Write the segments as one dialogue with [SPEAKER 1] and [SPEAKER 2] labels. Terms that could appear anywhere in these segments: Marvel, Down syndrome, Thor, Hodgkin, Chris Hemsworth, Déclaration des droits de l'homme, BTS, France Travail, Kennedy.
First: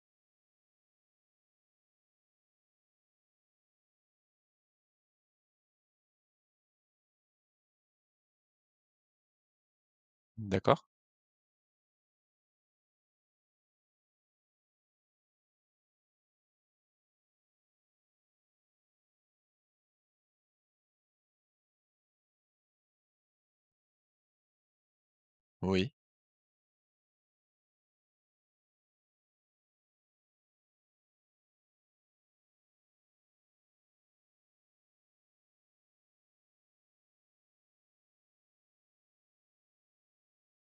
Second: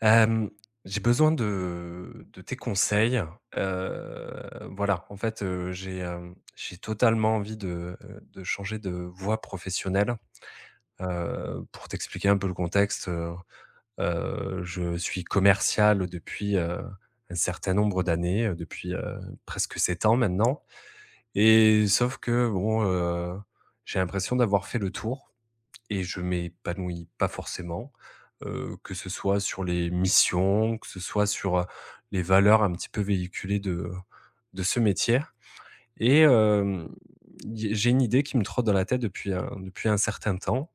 [SPEAKER 1] Hem, j'ai besoin de tes conseils, voilà, en fait, j'ai totalement envie de changer de voie professionnelle.
[SPEAKER 2] D'accord,
[SPEAKER 1] Pour t'expliquer un peu le contexte, je suis commercial depuis, un certain nombre d'années, depuis, presque 7 ans maintenant et sauf que bon, j'ai l'impression d'avoir fait le tour
[SPEAKER 2] oui,
[SPEAKER 1] et je m'épanouis pas forcément, que ce soit sur les missions, que ce soit sur, les valeurs un petit peu véhiculées de ce métier et y j'ai une idée qui me trotte dans la tête depuis un certain temps.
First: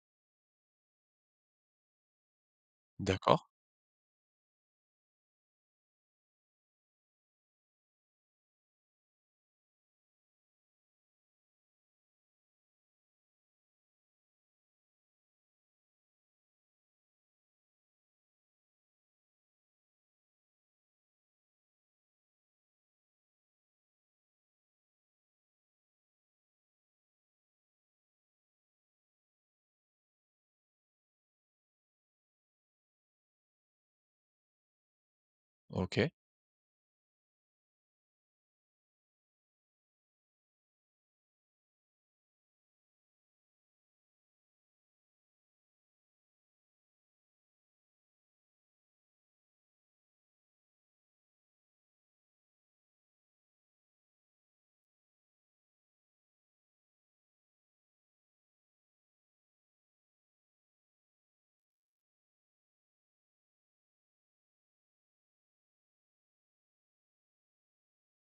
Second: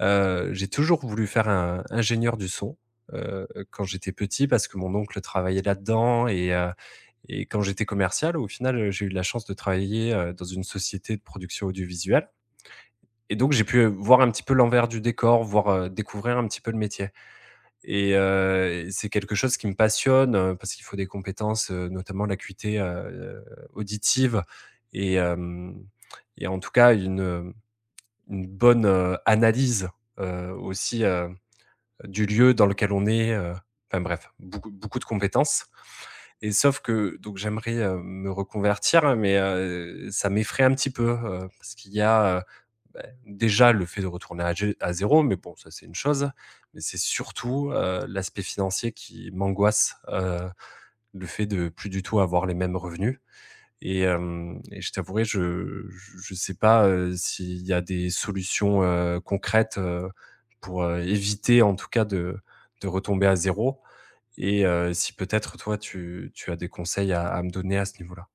[SPEAKER 1] J'ai toujours voulu faire un ingénieur du son,
[SPEAKER 2] d'accord,
[SPEAKER 1] quand j'étais petit parce que mon oncle travaillait là-dedans et quand j'étais commercial, au final, j'ai eu la chance de travailler, dans une société de production audiovisuelle et donc j'ai pu, voir un petit peu l'envers du décor, voir, découvrir un petit peu le métier et c'est quelque chose qui me passionne, parce qu'il faut des compétences, notamment l'acuité, auditive et hem et en tout cas une bonne, analyse, aussi, du lieu dans lequel on est, enfin bref, beaucoup beaucoup de compétences
[SPEAKER 2] OK.
[SPEAKER 1] et sauf que donc j'aimerais, me reconvertir mais ça m'effraie un petit peu, parce qu'il y a, beh, déjà le fait de retourner à 0, mais bon, ça c'est une chose, mais c'est surtout, l'aspect financier qui m'angoisse, le fait de plus du tout avoir les mêmes revenus et hem et je t'avouerai, je ne sais pas, s'il y a des solutions, concrètes, pour, éviter en tout cas de retomber à zéro. Et si peut-être toi tu as des conseils à me donner à ce niveau-là?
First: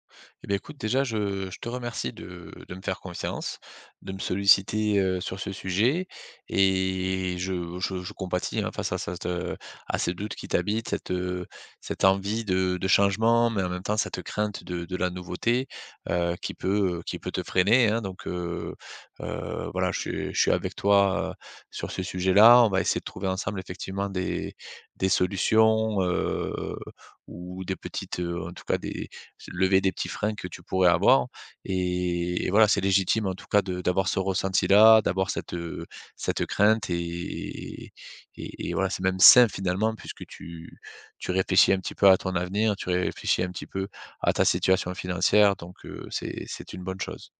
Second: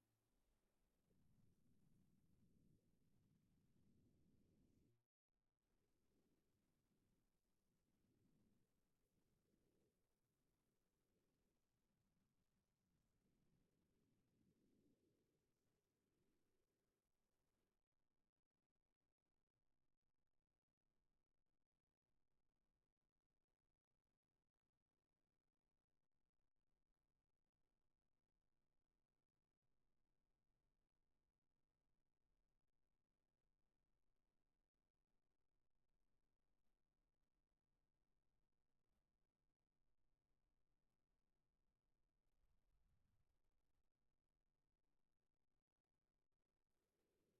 [SPEAKER 2] Eh bien, écoute, déjà, je te remercie de me faire confiance, de me solliciter sur ce sujet. Et je compatis hein, face à ça, à ces doutes qui t'habitent, cette, cette envie de changement, mais en même temps, cette crainte de la nouveauté qui peut te freiner, hein. Donc, voilà, je suis avec toi sur ce sujet-là. On va essayer de trouver ensemble, effectivement, des solutions, ou des petites, en tout cas, des lever des petits freins que tu pourrais avoir, et voilà, c'est légitime en tout cas de d'avoir ce ressenti-là, d'avoir cette crainte et voilà, c'est même sain finalement puisque tu réfléchis un petit peu à ton avenir, tu réfléchis un petit peu à ta situation financière donc c'est une bonne chose.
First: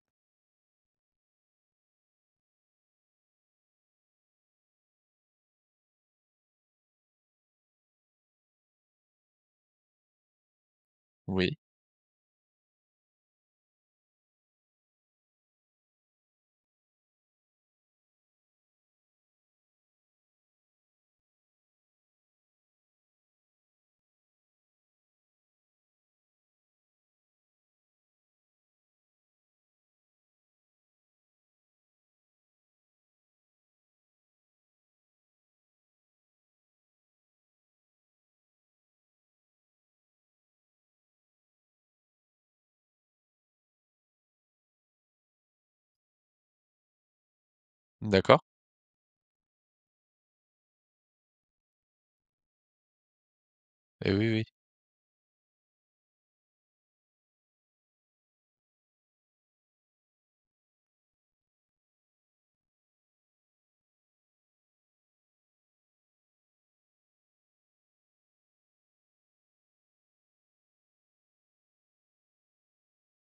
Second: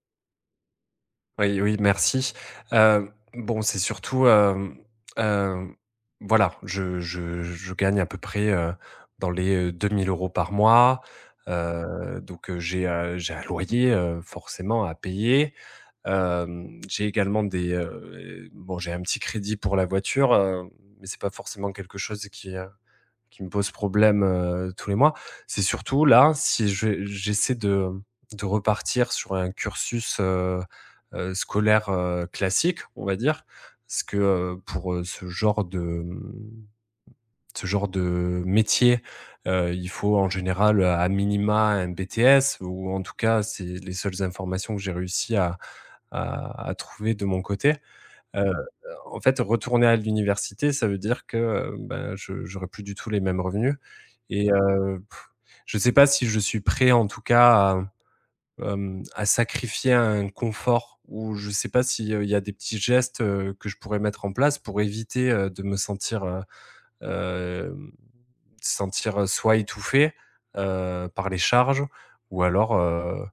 [SPEAKER 1] Oui, oui, merci. Bon, c'est surtout, hem, voilà, je gagne à peu près, dans les, 2 000 € par mois.
[SPEAKER 2] Oui,
[SPEAKER 1] Donc, j'ai un loyer, forcément à payer. J'ai également des, bon, j'ai un petit crédit pour la voiture, mais c'est pas forcément quelque chose qui me pose problème, tous les mois. C'est surtout là, si je j'essaie de repartir sur un cursus, scolaire, classique, on va dire. Parce que, pour, ce genre de, ce genre de métier, il faut en général, à minima un BTS ou en tout cas, c'est les seules informations que j'ai réussi à à trouver de mon côté.
[SPEAKER 2] d'accord
[SPEAKER 1] Heu, En fait, retourner à l'université, ça veut dire que, ben, je j'aurais plus du tout les mêmes revenus
[SPEAKER 2] et oui, oui.
[SPEAKER 1] et je ne sais pas si je suis prêt en tout cas à, à sacrifier un confort ou je ne sais pas s'il y a des petits gestes, que je pourrais mettre en place pour éviter, de me sentir, hem, sentir, soit étouffé, par les charges ou alors,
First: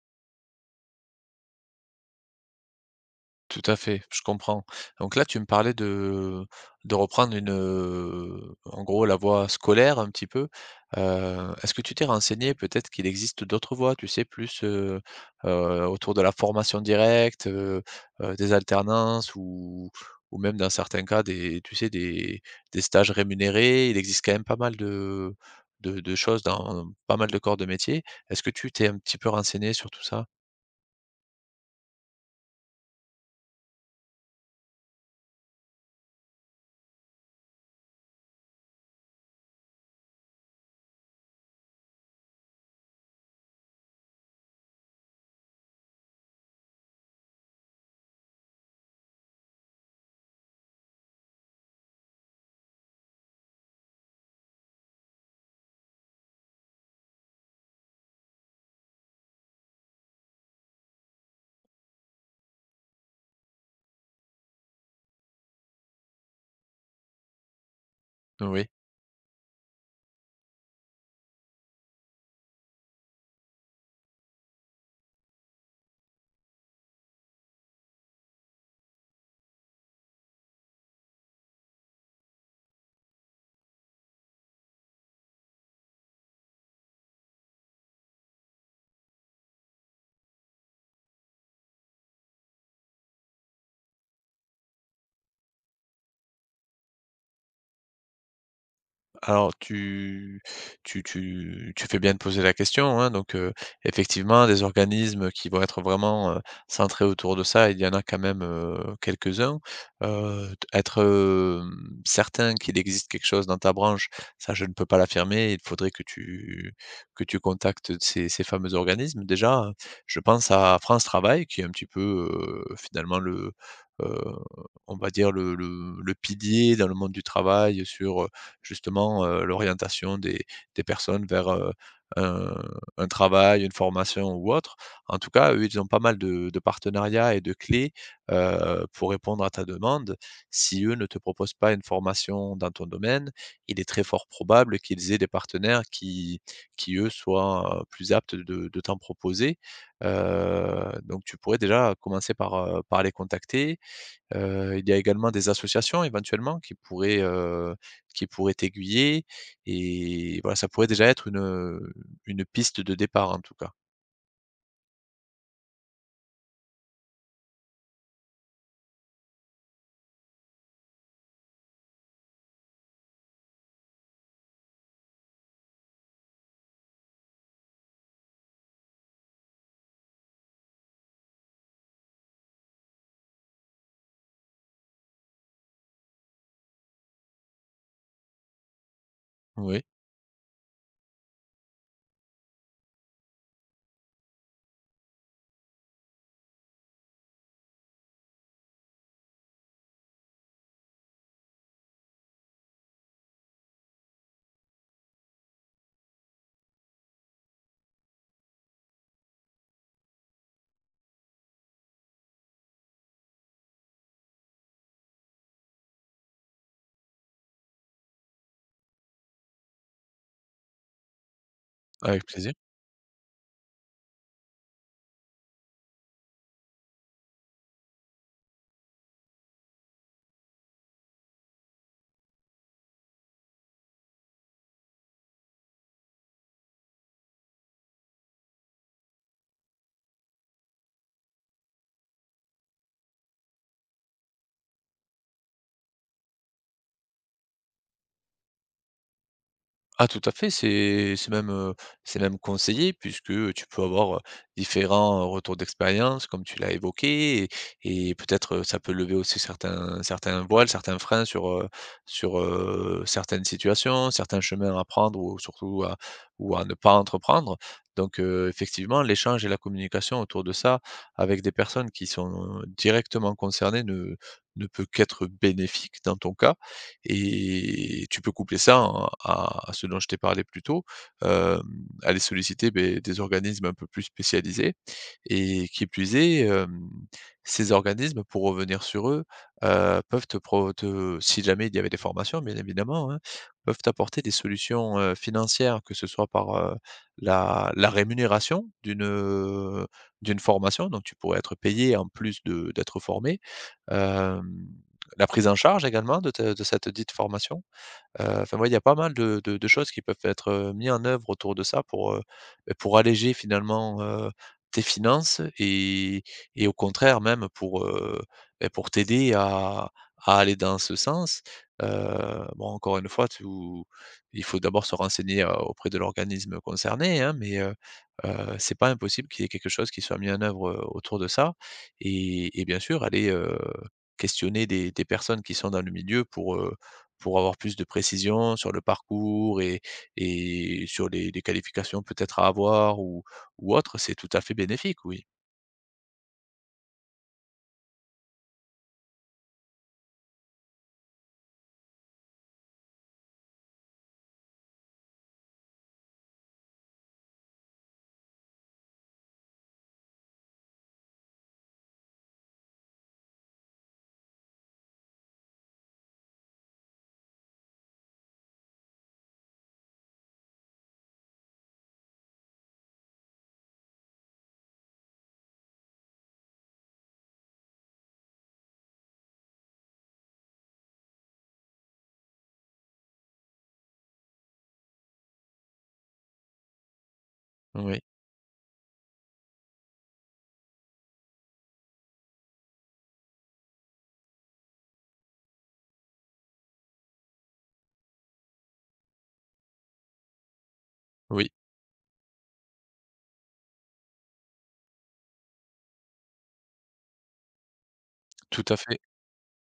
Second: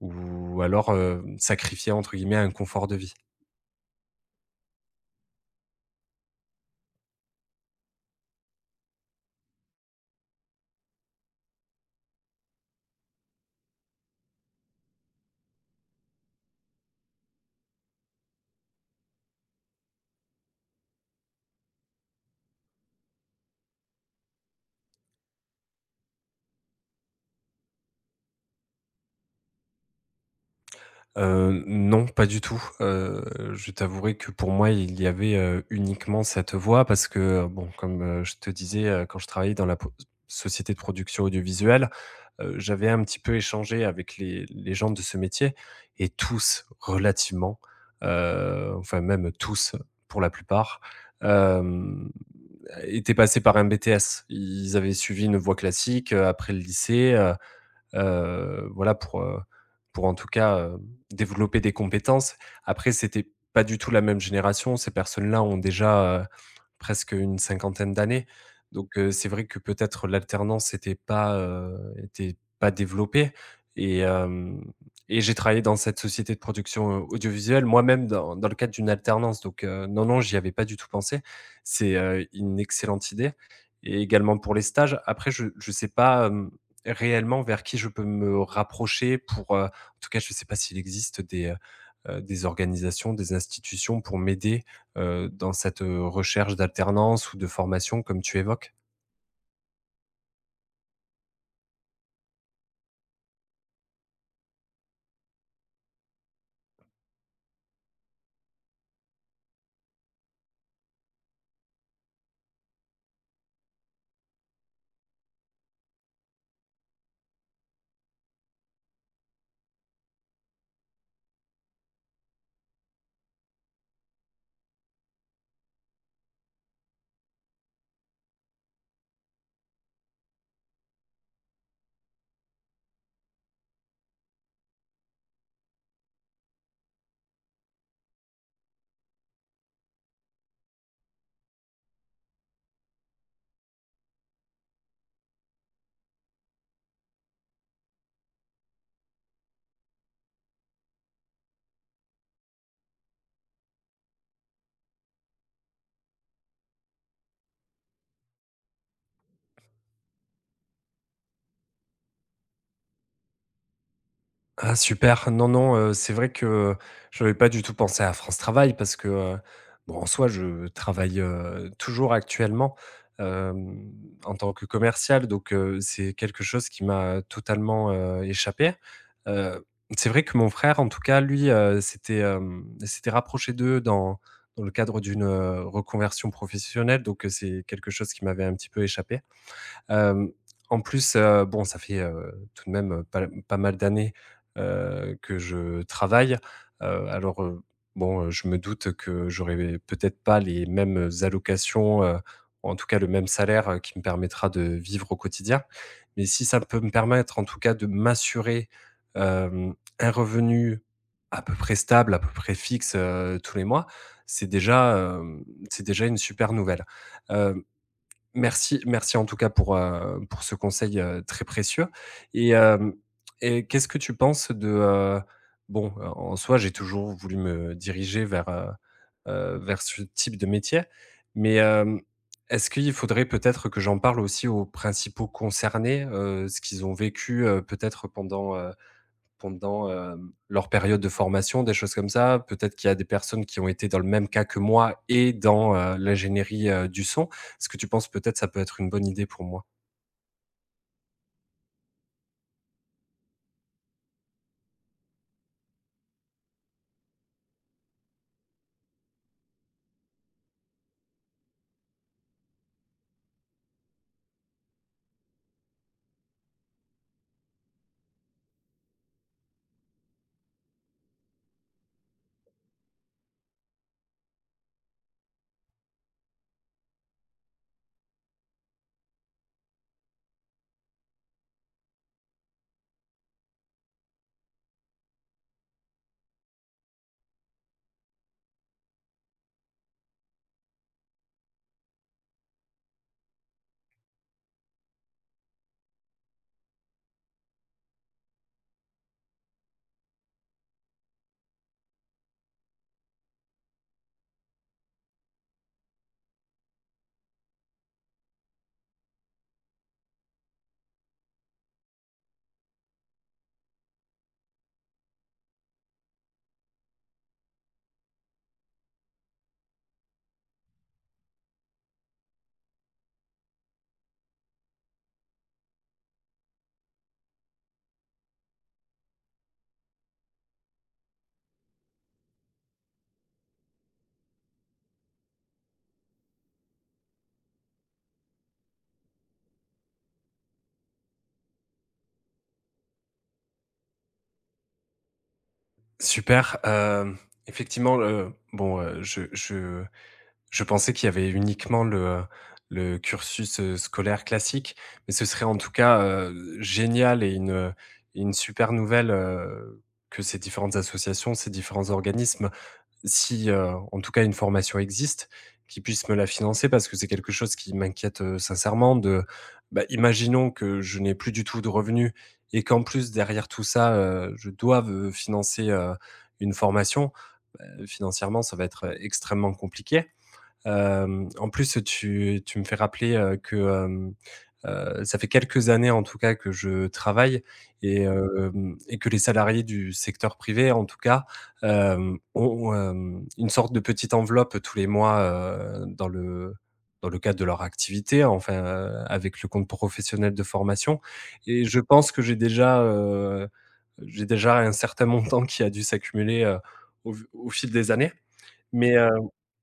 [SPEAKER 1] sacrifier entre guillemets «un confort de vie».
[SPEAKER 2] Tout à fait, je comprends. Donc là, tu me parlais de reprendre une, en gros, la voie scolaire un petit peu. Est-ce que tu t'es renseigné peut-être qu'il existe d'autres voies, tu sais, plus, autour de la formation directe, des alternances ou même dans certains cas des tu sais, des stages rémunérés? Il existe quand même pas mal de de choses dans pas mal de corps de métier. Est-ce que tu t'es un petit peu renseigné sur tout ça?
[SPEAKER 1] Non, pas du tout. Je t'avouerai que pour moi, il y avait, uniquement cette voie parce que, bon, comme, je te disais, quand je travaillais dans la po société de production audiovisuelle, j'avais un petit peu échangé avec les gens de ce métier et tous relativement, enfin même tous pour la plupart, hem, étaient passés par un BTS. Ils avaient suivi une voie classique, après le lycée, voilà pour en tout cas, développer des compétences. Après, c'était pas du tout la même génération. Ces personnes-là ont déjà, presque une 50aine d'années.
[SPEAKER 2] Oui.
[SPEAKER 1] Donc, c'est vrai que peut-être l'alternance n'était pas, était pas développée et hem et j'ai travaillé dans cette société de production, audiovisuelle moi-même dans le cadre d'une alternance. Donc, non, non, j'y avais pas du tout pensé. C'est, une excellente idée et également pour les stages. Après je sais pas, réellement vers qui je peux me rapprocher pour, en tout cas, je ne sais pas s'il existe des organisations, des institutions pour m'aider dans cette, recherche d'alternance ou de formation comme tu évoques?
[SPEAKER 2] Alors tu fais bien de poser la question, hein, donc effectivement des organismes qui vont être vraiment, centrés autour de ça, il y en a quand même, quelques-uns. T être, hem, certain qu'il existe quelque chose dans ta branche, ça je ne peux pas l'affirmer, il faudrait que tu contactes ces ces fameux organismes. Déjà, je pense à France Travail qui est un petit peu, finalement le, heu, on va dire le pilier dans le monde du travail sur, justement, l'orientation des personnes vers, un un travail, une formation ou autre. En tout cas, eux, ils ont pas mal de partenariats et de clés, pour répondre à ta demande. Si eux ne te proposent pas une formation dans ton domaine, il est très fort probable qu'ils aient des partenaires qui eux soient, plus aptes de t'en proposer, donc tu pourrais déjà commencer par, par les contacter. Il y a également des associations éventuellement qui pourraient t'aiguiller et voilà, ça pourrait déjà être une piste de départ en tout cas.
[SPEAKER 1] Ah super, non, non, c'est vrai que je n'avais pas du tout pensé à France Travail parce que, bon, en soi, je travaille, toujours actuellement, hem, en tant que commercial donc c'est quelque chose qui m'a totalement, échappé. Heu, c'est vrai que mon frère, en tout cas, lui, s'était rapproché d'eux dans le cadre d'une, reconversion professionnelle donc c'est quelque chose qui m'avait un petit peu échappé.
[SPEAKER 2] Oui,
[SPEAKER 1] Hem, En plus, bon, ça fait, tout de même, pas mal d'années, que je travaille. Alors, bon, je me doute que j'aurai peut-être pas les mêmes allocations, ou en tout cas le même salaire, qui me permettra de vivre au quotidien. Mais si ça peut me permettre, en tout cas, de m'assurer, hem, un revenu à peu près stable, à peu près fixe, tous les mois, c'est déjà, hem, c'est déjà une super nouvelle. Hem merci en tout cas pour ce conseil, très précieux.
[SPEAKER 2] avec
[SPEAKER 1] Et
[SPEAKER 2] plaisir.
[SPEAKER 1] hem et qu'est-ce que tu penses de, bon, en soi, j'ai toujours voulu me diriger vers, vers ce type de métier, mais est-ce qu'il faudrait peut-être que j'en parle aussi aux principaux concernés, ce qu'ils ont vécu, peut-être pendant, pendant, leur période de formation, des choses comme ça. Peut-être qu'il y a des personnes qui ont été dans le même cas que moi et dans, l'ingénierie, du son. Est-ce que tu penses peut-être ça peut être une bonne idée pour moi?
[SPEAKER 2] Ah tout à fait, c'est même, c'est même conseillé puisque tu peux avoir, différents, retours d'expérience comme tu l'as évoqué et peut-être, ça peut lever aussi certains certains voiles, certains freins sur, sur, certaines situations, certains chemins à prendre ou surtout à ou à ne pas entreprendre. Donc, effectivement, l'échange et la communication autour de ça avec des personnes qui sont directement concernées ne peut qu'être bénéfique dans ton cas. Et tu peux coupler ça hein, à ce dont je t'ai parlé plus tôt, hem, aller solliciter, beh, des organismes un peu plus spécialisés et qui plus est, ces organismes, pour revenir sur eux, peuvent te si jamais il y avait des formations bien évidemment, hein, peuvent t'apporter des solutions, financières, que ce soit par, la rémunération d'une, d'une formation, donc tu pourrais être payé en plus de d'être formé, hem, la prise en charge également de cette dite formation. Enfin, ouais, il y a pas mal de choses qui peuvent être, mis en œuvre autour de ça pour, ben, pour alléger finalement, tes finances et au contraire même pour, beh, pour t'aider à aller dans ce sens. Bon encore une fois, tu il faut d'abord se renseigner, auprès de l'organisme concerné, hein, mais, c'est pas impossible qu'il y ait quelque chose qui soit mis en œuvre, autour de ça et bien sûr aller, questionner des personnes qui sont dans le milieu pour avoir plus de précision sur le parcours et sur les qualifications peut-être à avoir ou autre, c'est tout à fait bénéfique, oui.
[SPEAKER 1] Super, effectivement, le bon, je pensais qu'il y avait uniquement le cursus, scolaire classique, mais ce serait en tout cas, génial et une super nouvelle, que ces différentes associations, ces différents organismes si, en tout cas une formation existe, qu'ils puissent me la financer parce que c'est quelque chose qui m'inquiète, sincèrement de, bah, imaginons que je n'ai plus du tout de revenus et qu'en plus derrière tout ça, je doive, financer, une formation, financièrement ça va être, extrêmement compliqué. En plus, tu me fais rappeler, que, ça fait quelques années en tout cas que je travaille
[SPEAKER 2] Oui,
[SPEAKER 1] et hem et que les salariés du secteur privé en tout cas, ont, une sorte de petite enveloppe tous les mois, dans le cadre de leur activité, enfin, avec le compte professionnel de formation
[SPEAKER 2] oui,
[SPEAKER 1] et je pense que j'ai déjà un certain montant qui a dû s'accumuler, au fil des années.
[SPEAKER 2] tout à
[SPEAKER 1] Mais,
[SPEAKER 2] fait.
[SPEAKER 1] heu,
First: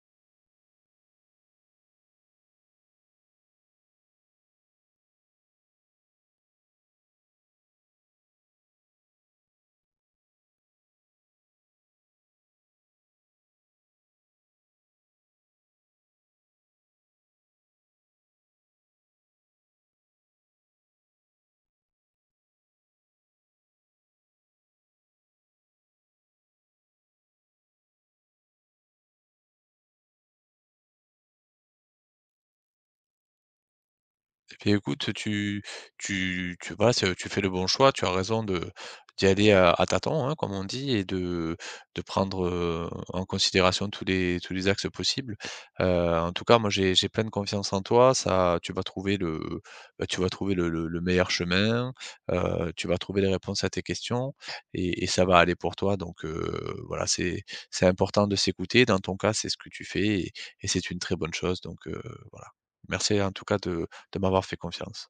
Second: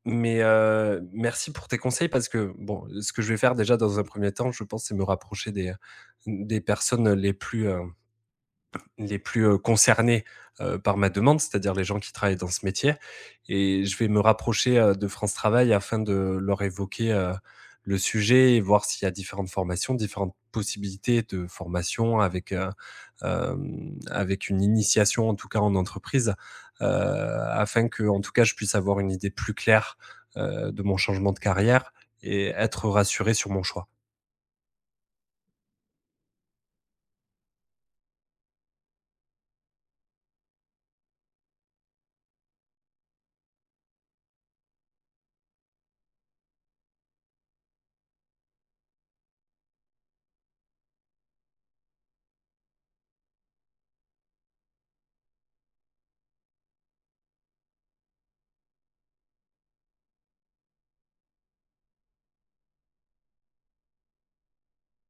[SPEAKER 1] mais, merci pour tes conseils parce que, bon, ce que je vais faire déjà dans un premier temps, je pense, c'est me rapprocher des personnes les plus, concernés, par ma demande, c'est-à-dire les gens qui travaillent dans ce métier et je vais me rapprocher, de France Travail afin de leur évoquer, le sujet et voir s'il y a différentes formations, différentes possibilités de formation avec, avec une initiation, en tout cas en entreprise, heu, afin que, en tout cas je puisse avoir une idée plus claire, de mon changement de carrière et être rassuré sur mon choix.
[SPEAKER 2] Et puis écoute, tu voilà, c'est tu fais le bon choix, tu as raison de d'y aller à tâtons, hein, comme on dit et de prendre, en considération tous les axes possibles. Heu, En tout cas, moi, j'ai pleine confiance en toi, ça tu vas trouver le, bah, tu vas trouver le meilleur chemin, tu vas trouver les réponses à tes questions et ça va aller pour toi donc voilà, c'est important de s'écouter. Dans ton cas, c'est ce que tu fais et c'est une très bonne chose donc voilà. Merci en tout cas de m'avoir fait confiance.